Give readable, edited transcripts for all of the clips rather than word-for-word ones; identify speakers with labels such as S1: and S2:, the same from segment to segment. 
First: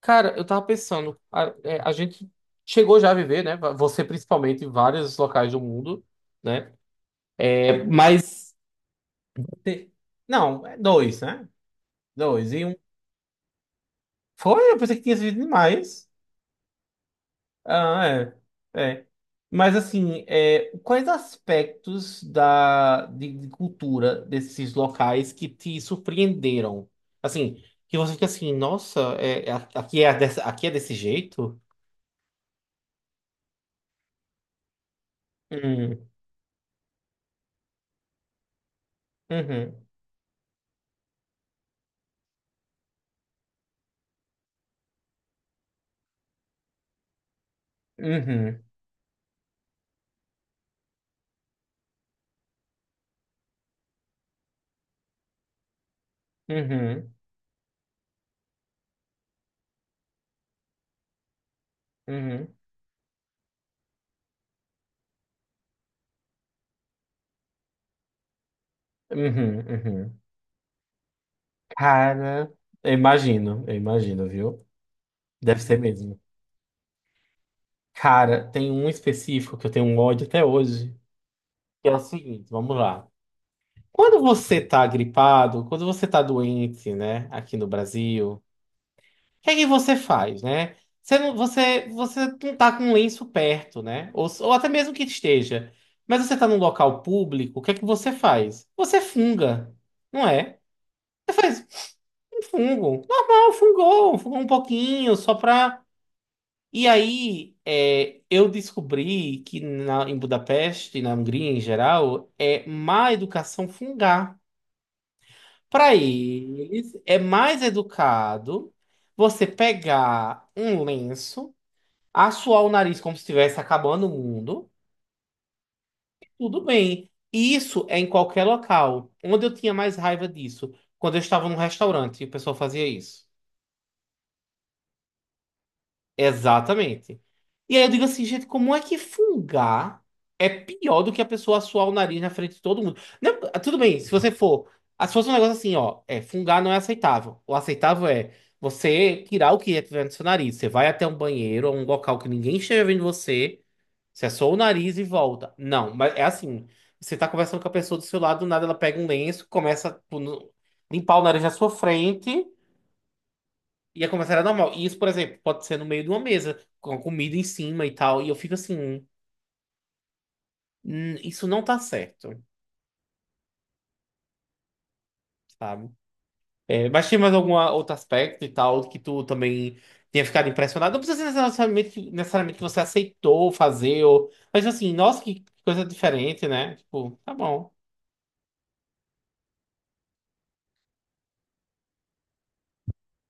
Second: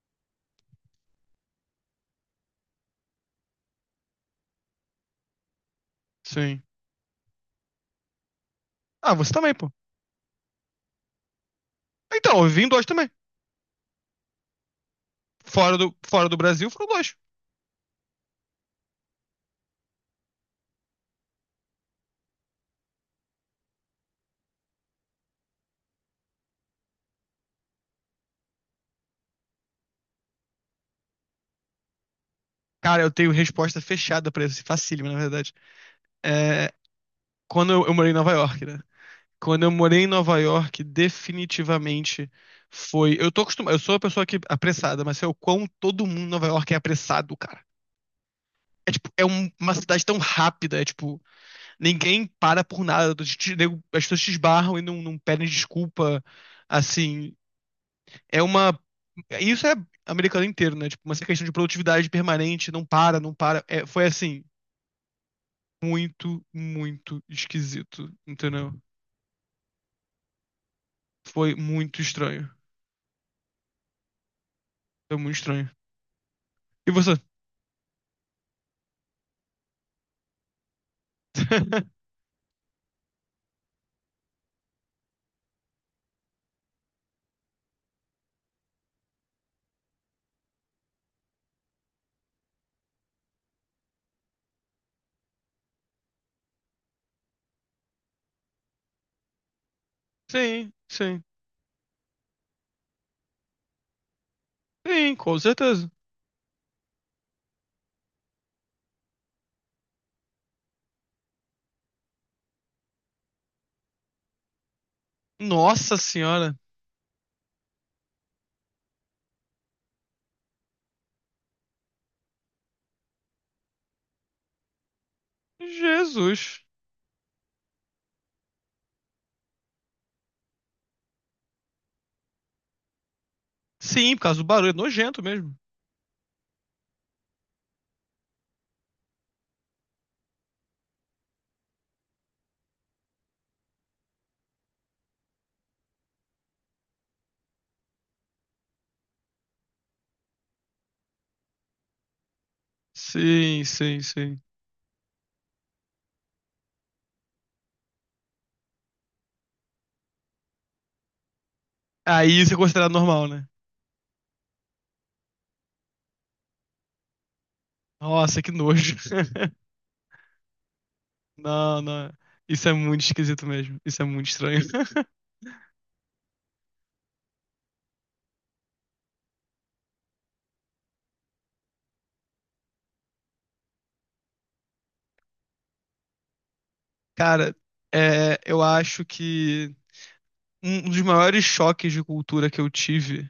S1: Cara, eu tava pensando, a gente chegou já a viver, né? Você principalmente em vários locais do mundo,
S2: Sim.
S1: né? É, mas.
S2: Ah, você também, pô.
S1: te- Não, é dois, né?
S2: Então, eu
S1: Dois.
S2: vim
S1: E
S2: em
S1: um.
S2: dois também.
S1: Foi, eu pensei que tinha vivido
S2: Fora do,
S1: demais.
S2: fora do Brasil, foram dois.
S1: Ah, é. É. Mas assim, é, quais aspectos de cultura desses locais que te surpreenderam? Assim, que você fica assim, nossa, aqui é, aqui é desse jeito?
S2: Cara, eu tenho resposta fechada pra isso. Facílimo, na verdade.
S1: Hum,
S2: É, quando eu morei em Nova York, né? Quando eu
S1: uhum,
S2: morei em Nova York, definitivamente foi. Eu tô acostumado. Eu sou uma pessoa que é apressada, mas sei o quão todo mundo em Nova York é apressado, cara.
S1: uhum.
S2: É tipo, uma cidade tão rápida, é tipo, ninguém para por nada. As pessoas te esbarram e não pedem desculpa.
S1: Uhum,
S2: Assim, é uma. Isso é americano inteiro, né? Tipo, uma questão de produtividade
S1: uhum,
S2: permanente, não para, não para. É, foi assim, muito, muito esquisito, entendeu?
S1: uhum, uhum.
S2: Foi muito estranho.
S1: Cara, eu imagino, viu?
S2: Foi muito
S1: Deve
S2: estranho.
S1: ser mesmo.
S2: E você?
S1: Cara, tem um específico que eu tenho um ódio até hoje, que é o seguinte, vamos lá. Quando você tá gripado, quando você tá doente, né, aqui no Brasil, o que é que você faz, né? Você não tá com um lenço perto, né? Ou até mesmo que esteja. Mas você tá num local público, o que é que você faz? Você funga, não é?
S2: Sim, sim.
S1: Fungo. Normal, fungou, fungou um
S2: Sim,
S1: pouquinho, só
S2: com
S1: pra.
S2: certeza.
S1: E aí, é, eu descobri que em Budapeste, na Hungria em geral, é má educação fungar. Para
S2: Nossa senhora.
S1: eles, é mais educado você pegar um lenço, assoar o nariz como se estivesse acabando o mundo,
S2: Jesus.
S1: tudo bem. E isso é em qualquer local. Onde eu tinha mais raiva disso? Quando eu estava num restaurante e o pessoal fazia isso.
S2: Sim, por causa do barulho, é nojento mesmo.
S1: Exatamente. E aí eu digo assim, gente, como é que fungar é pior do que a pessoa suar o nariz na frente de todo mundo? Não, tudo bem, se você for. Se fosse um negócio assim, ó, é, fungar não é aceitável. O aceitável é você tirar o que é tiver no seu nariz. Você vai até um banheiro ou um local que ninguém esteja vendo você,
S2: Sim, sim,
S1: você é
S2: sim.
S1: só o nariz e volta. Não, mas é assim. Você tá conversando com a pessoa do seu lado, do nada ela pega um lenço, começa a tipo, limpar o nariz na sua
S2: Aí
S1: frente.
S2: isso é considerado normal, né?
S1: Ia começar era normal. E isso, por exemplo, pode ser no meio de uma mesa, com a comida em cima e tal. E eu
S2: Nossa, que
S1: fico
S2: nojo.
S1: assim, Isso não tá
S2: Não, não.
S1: certo",
S2: Isso é muito esquisito mesmo. Isso é muito estranho.
S1: sabe? É, mas tinha mais algum outro aspecto e tal que tu também tenha ficado impressionado? Não precisa ser necessariamente, necessariamente que você aceitou fazer, ou... mas assim, nossa, que coisa diferente, né? Tipo, tá
S2: Cara,
S1: bom.
S2: eu acho que um dos maiores choques de cultura que eu tive.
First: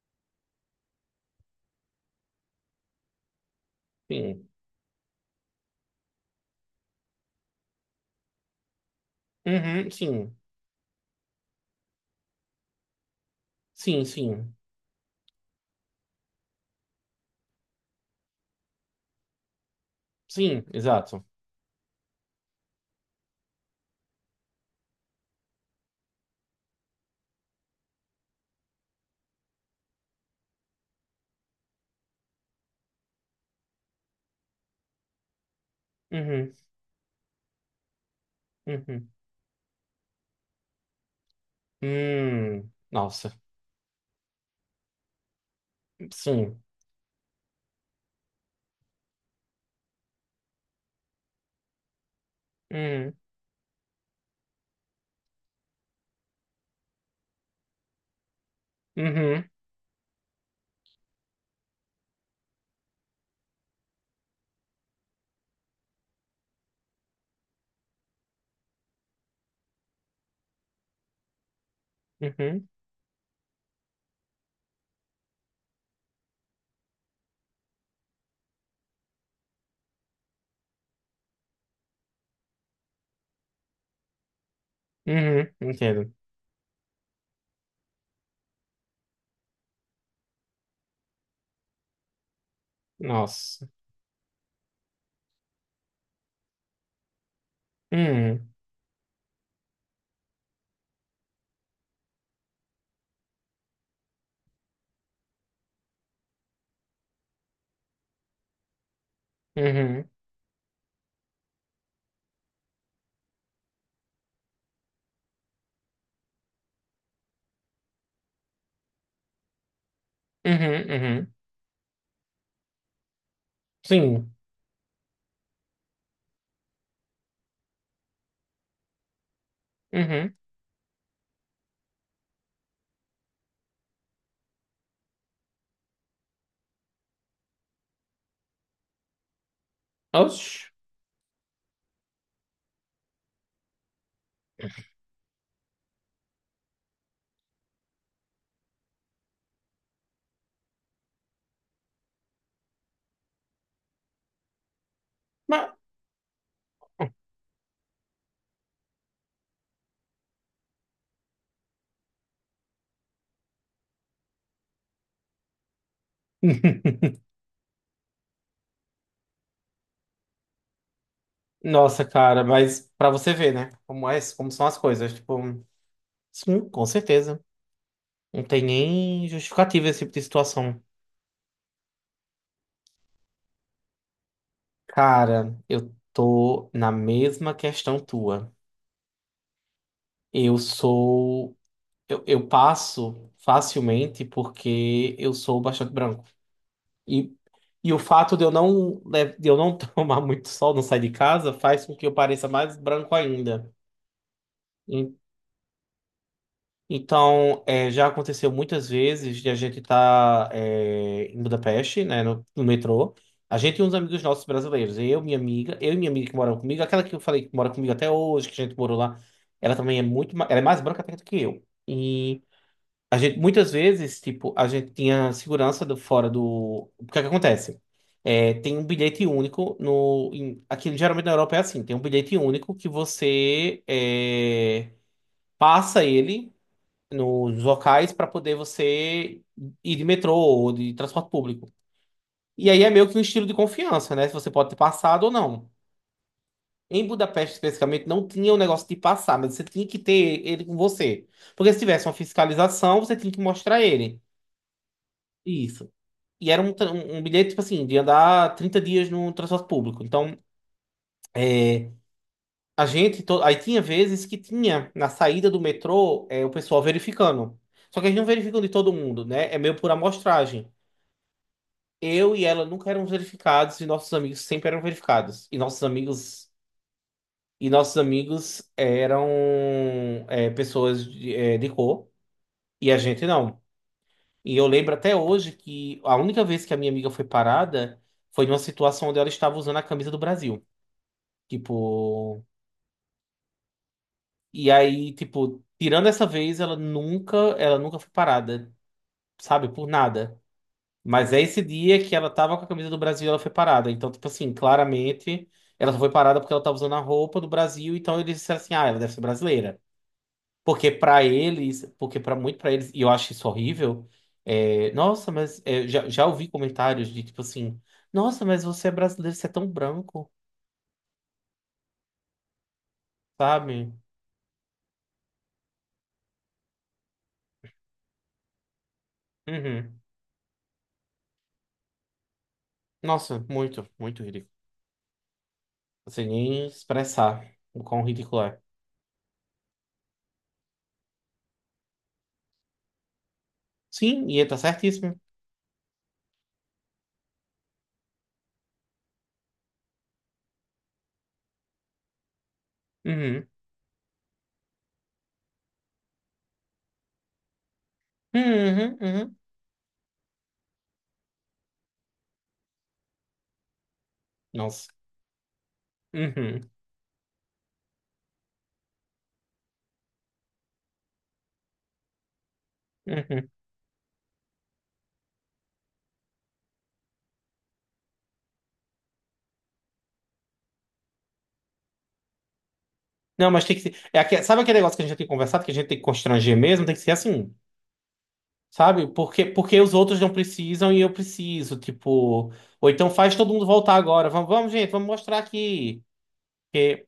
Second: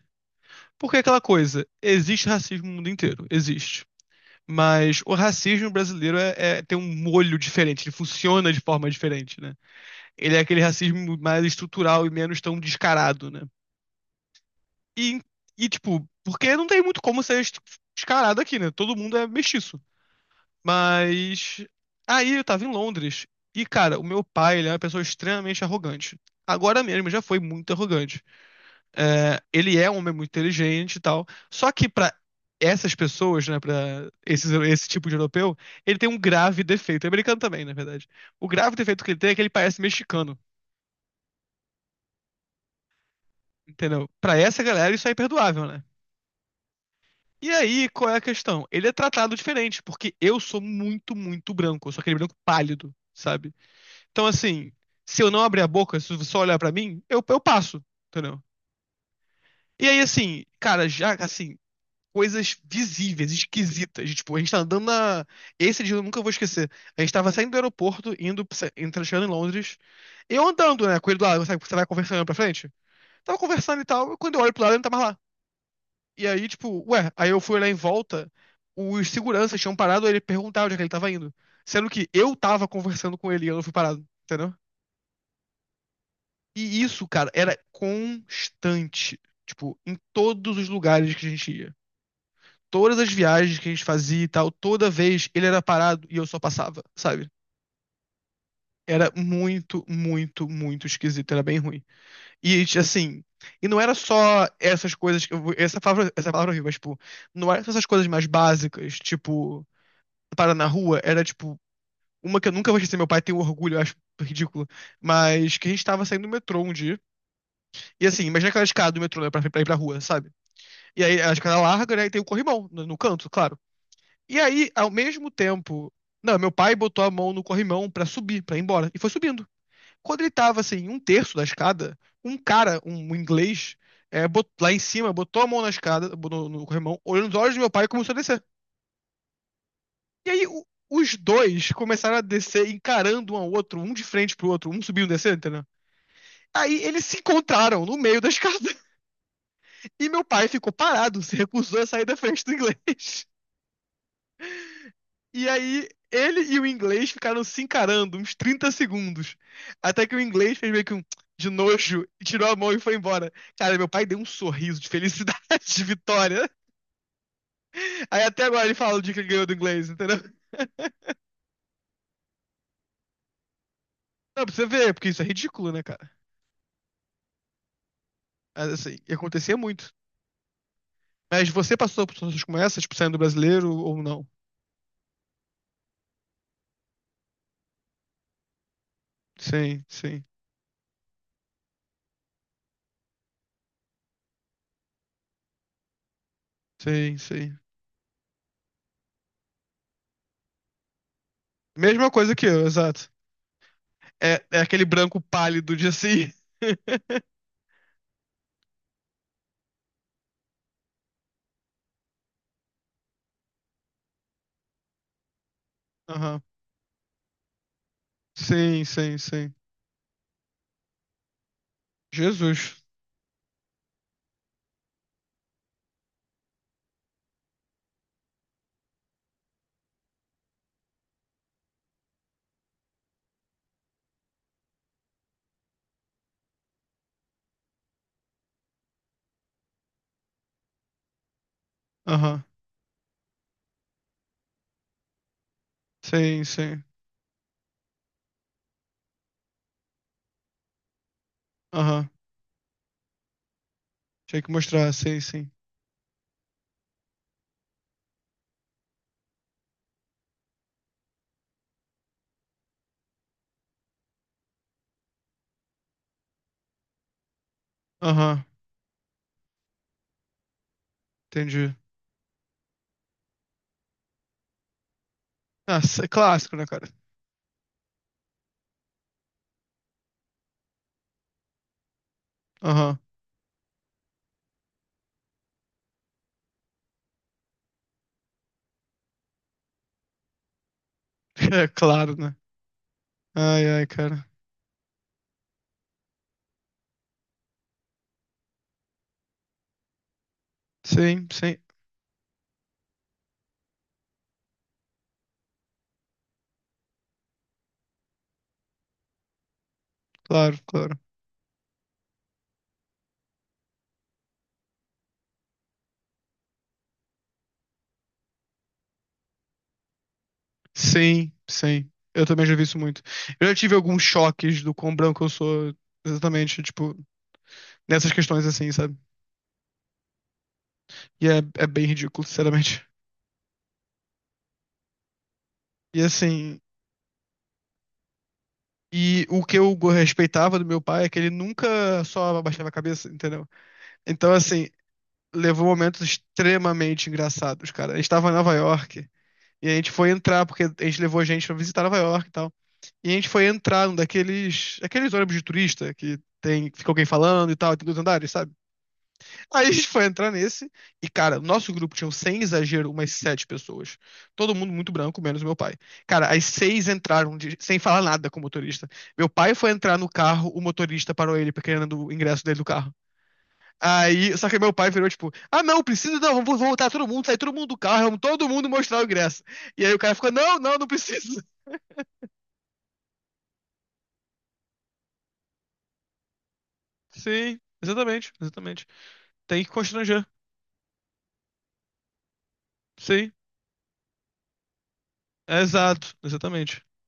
S2: Porque é aquela coisa, existe racismo no mundo inteiro, existe.
S1: Sim.
S2: Mas o racismo brasileiro tem um molho diferente, ele funciona de forma diferente, né?
S1: Uhum,
S2: Ele
S1: sim.
S2: é aquele racismo mais estrutural e menos tão descarado, né?
S1: Sim, sim.
S2: E, e tipo, porque não tem muito como descarado aqui, né? Todo mundo é mestiço.
S1: Sim, exato.
S2: Mas aí eu tava em Londres e, cara, o meu pai, ele é uma pessoa extremamente arrogante. Agora mesmo já foi muito arrogante. É, ele é um homem muito inteligente e tal. Só que pra essas pessoas, né, esse tipo de europeu, ele tem um
S1: Uhum,
S2: grave defeito. É americano também, na verdade. O grave defeito
S1: uhum.
S2: que ele tem é que ele parece mexicano,
S1: Nossa.
S2: entendeu? Pra essa galera isso é imperdoável, né?
S1: Sim.
S2: E aí, qual é a questão? Ele é tratado diferente, porque eu sou muito, muito branco. Eu sou aquele branco pálido,
S1: Uhum,
S2: sabe? Então, assim, se eu não abrir a boca, se você só olhar pra mim, eu passo, entendeu?
S1: uhum,
S2: E aí, assim, cara, já, assim, coisas visíveis, esquisitas. Tipo, a gente tá andando na. Esse dia eu nunca vou esquecer. A gente tava saindo do aeroporto, chegando em Londres. Eu andando, né, com ele do lado, sabe, você vai conversando olhando pra
S1: uhum.
S2: frente? Tava conversando e tal, e quando eu olho pro lado, ele não tá mais lá. E aí, tipo, ué, aí eu fui olhar em volta, os seguranças tinham parado, ele perguntava onde é que ele tava indo. Sendo que eu tava conversando com ele e eu não fui parado, entendeu?
S1: Uhum, entendo.
S2: E isso, cara, era constante. Tipo, em todos os lugares que a gente ia. Todas as viagens
S1: Nossa.
S2: que a gente fazia e tal, toda vez ele era parado e eu só passava, sabe?
S1: Hum,
S2: Era muito, muito, muito esquisito, era bem ruim. E assim, e não era só essas coisas, essa palavra é horrível, mas tipo, não era só essas coisas mais básicas, tipo,
S1: uhum,
S2: parar na rua, era tipo, uma que eu nunca vou esquecer. Meu pai tem um orgulho, eu acho ridículo, mas que a gente tava saindo do metrô um dia, e assim, imagina aquela escada do metrô, né, pra ir pra rua, sabe?
S1: uhum,
S2: E aí a
S1: uhum.
S2: escada larga, né? E tem o corrimão no canto, claro.
S1: Sim.
S2: E aí, ao mesmo tempo. Não, meu pai botou a mão no corrimão pra subir, pra ir embora. E foi subindo. Quando ele
S1: Uhum.
S2: tava assim, um terço da escada, um cara, um inglês, lá em cima, botou a mão na escada, no corrimão, olhou nos olhos do meu pai e começou a descer. E aí o-
S1: Oxi.
S2: os dois começaram a descer, encarando um ao outro, um de frente pro outro, um subindo e descendo, entendeu? Aí eles se encontraram no meio da escada. E meu pai ficou parado, se recusou a sair da frente do inglês. E
S1: Mas...
S2: aí, ele e o inglês ficaram se encarando uns 30 segundos. Até que o inglês fez meio que um de nojo, e tirou a mão e foi embora. Cara, meu pai deu um sorriso de felicidade, de vitória. Aí até agora ele fala o dia que ele ganhou do inglês, entendeu?
S1: Nossa, cara, mas pra você ver, né? Como é,
S2: Não,
S1: como
S2: pra você
S1: são as
S2: ver, porque
S1: coisas.
S2: isso é
S1: Tipo,
S2: ridículo, né, cara?
S1: sim, com certeza. Não tem
S2: Mas, assim, e
S1: nem
S2: acontecia
S1: justificativa
S2: muito.
S1: esse tipo de situação.
S2: Mas você passou por situações como essa, tipo, saindo brasileiro ou não?
S1: Cara, eu tô na mesma questão tua.
S2: Sim, sim,
S1: Eu sou. Eu passo facilmente porque eu sou bastante branco.
S2: sim,
S1: E,
S2: sim.
S1: e o fato de eu não, le- de eu não tomar muito sol, não sair de casa, faz com que
S2: Mesma
S1: eu
S2: coisa que
S1: pareça
S2: eu,
S1: mais
S2: exato.
S1: branco ainda.
S2: É, é aquele
S1: E-
S2: branco pálido de assim.
S1: Então, é, já aconteceu muitas vezes de a gente estar em Budapeste, né, no metrô. A gente e uns amigos nossos brasileiros, eu e minha amiga que
S2: Aham.
S1: moram comigo, aquela que eu falei que mora comigo até hoje, que a gente
S2: Sim,
S1: morou
S2: sim,
S1: lá,
S2: sim.
S1: ela também é muito, ela é mais branca até do que eu.
S2: Jesus.
S1: A gente, muitas vezes, tipo, a gente tinha segurança do, fora do. O que é que acontece? É, tem um bilhete único no. Em, aqui geralmente na Europa é assim, tem um bilhete único que você é, passa ele nos locais para poder você ir de metrô ou de transporte público.
S2: Aham.
S1: E aí é meio que um estilo de confiança, né? Se você pode ter passado ou não.
S2: Sim, sim.
S1: Em Budapeste, especificamente, não tinha o negócio de passar, mas você tinha que ter ele com você. Porque se tivesse
S2: Aham.
S1: uma fiscalização, você tinha que mostrar ele.
S2: Tinha que mostrar, sim, sim.
S1: Isso. E era um, um bilhete, tipo assim, de andar 30 dias no transporte público. Então, é, a gente. Aí tinha vezes que tinha, na saída do metrô, é, o pessoal verificando. Só que eles não
S2: Aham.
S1: verificam de todo mundo, né? É meio por amostragem.
S2: Entendi.
S1: Eu e ela nunca eram verificados e nossos amigos sempre eram verificados. E
S2: Ah,
S1: nossos
S2: isso é
S1: amigos.
S2: clássico, né, cara?
S1: E nossos amigos eram é, pessoas de, é, de cor e a
S2: Aham.
S1: gente não. E eu lembro até hoje que a única vez que a minha amiga foi parada foi numa situação onde ela estava usando a camisa do Brasil.
S2: É claro, né?
S1: Tipo,
S2: Ai, ai, cara.
S1: e aí, tipo, tirando essa vez, ela nunca foi parada, sabe, por nada.
S2: Sim,
S1: Mas é
S2: sim.
S1: esse dia que ela tava com a camisa do Brasil, e ela foi parada. Então, tipo assim, claramente, ela só foi parada porque ela tava usando a roupa do Brasil, então eles disseram assim: "Ah, ela deve ser brasileira".
S2: Claro, claro.
S1: Porque pra muito pra eles, e eu acho isso horrível, é, nossa, mas é, já, já ouvi comentários de tipo assim: "Nossa, mas você é brasileiro, você é tão branco",
S2: Sim, sim. Eu também já vi isso muito. Eu já tive
S1: sabe?
S2: alguns choques do quão branco eu sou, exatamente, tipo, nessas questões assim, sabe?
S1: Uhum.
S2: E é, é bem ridículo, sinceramente.
S1: Nossa, muito, muito ridículo.
S2: E
S1: Sem
S2: assim,
S1: nem expressar o quão ridículo é.
S2: e o respeitava do meu pai é que ele nunca só abaixava a cabeça, entendeu?
S1: Sim,
S2: Então,
S1: e ele tá
S2: assim,
S1: certíssimo.
S2: levou momentos extremamente engraçados, cara. A gente tava em Nova York e a gente foi entrar, porque a gente levou gente pra visitar Nova York e tal. E a gente foi
S1: Uhum.
S2: entrar num daqueles, aqueles ônibus de turista que tem, fica alguém falando e tal, tem dois andares, sabe?
S1: Uhum, uhum.
S2: Aí a gente foi entrar nesse e, cara, nosso grupo tinha, sem exagero, umas 7 pessoas. Todo mundo muito
S1: Nossa.
S2: branco, menos meu pai. Cara, as
S1: Uhum,
S2: seis entraram de- sem falar nada com o motorista. Meu pai foi entrar no carro, o motorista parou ele, porque querendo o ingresso dele do carro.
S1: uhum.
S2: Aí, só que meu pai virou tipo, ah não, precisa não, vamos voltar todo mundo, sair todo mundo do carro, vamos todo mundo mostrar o ingresso. E aí o cara ficou, não, não, não precisa.
S1: Não, mas tem que ser. É aque- Sabe aquele negócio que a gente já tem conversado, que a gente tem que constranger mesmo? Tem que ser assim,
S2: Sim, exatamente, exatamente.
S1: sabe? Porque,
S2: Tem que
S1: porque os outros
S2: constranger.
S1: não precisam e eu preciso. Tipo, ou então
S2: Sim,
S1: faz todo mundo voltar agora. Vamos, vamos, gente, vamos mostrar aqui.
S2: exato, exatamente.
S1: Porque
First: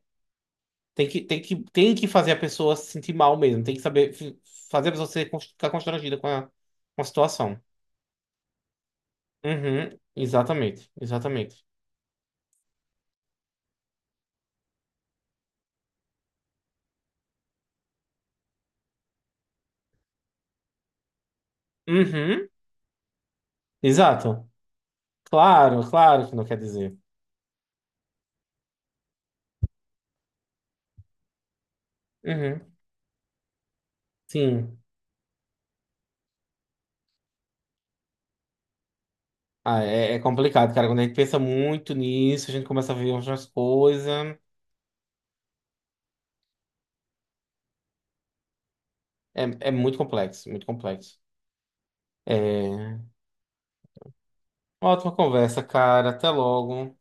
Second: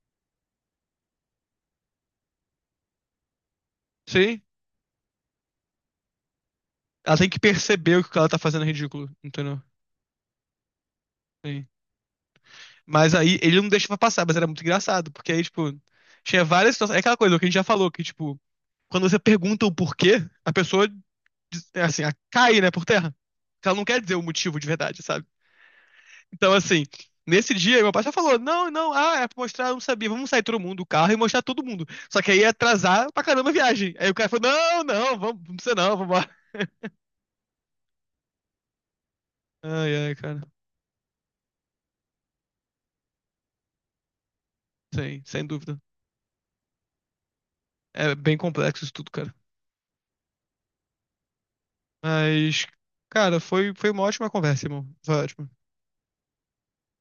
S1: tem que fazer a pessoa se sentir mal mesmo. Tem que saber
S2: Sim,
S1: fazer a pessoa ser, ficar constrangida com a
S2: ela tem que
S1: situação.
S2: perceber o que ela tá fazendo é ridículo, entendeu?
S1: Uhum, exatamente, exatamente.
S2: Sim. Mas aí ele não deixava passar, mas era muito engraçado, porque aí, tipo, tinha várias situações. É aquela coisa que a gente já falou, que, tipo, quando você pergunta o porquê, a pessoa, é assim, ela
S1: Uhum,
S2: cai, né, por terra. Porque ela não quer dizer o
S1: exato.
S2: motivo de verdade, sabe?
S1: Claro, claro que não
S2: Então,
S1: quer
S2: assim,
S1: dizer.
S2: nesse dia, meu pai só falou: não, não, ah, é pra mostrar, eu não sabia, vamos sair todo mundo do carro e mostrar todo mundo. Só que aí ia
S1: Uhum,
S2: atrasar pra caramba a viagem. Aí o cara falou:
S1: sim.
S2: não, não, vamos, não precisa não, vambora.
S1: Ah,
S2: Ai,
S1: é,
S2: ai,
S1: é
S2: cara,
S1: complicado, cara. Quando a gente pensa muito nisso, a gente começa a ver outras coisas.
S2: sim, sem dúvida. É bem complexo isso tudo, cara.
S1: É, é muito complexo, muito complexo.
S2: Mas,
S1: É...
S2: cara, foi, foi uma ótima conversa, irmão.
S1: Ótima
S2: Foi ótimo.
S1: conversa, cara. Até logo.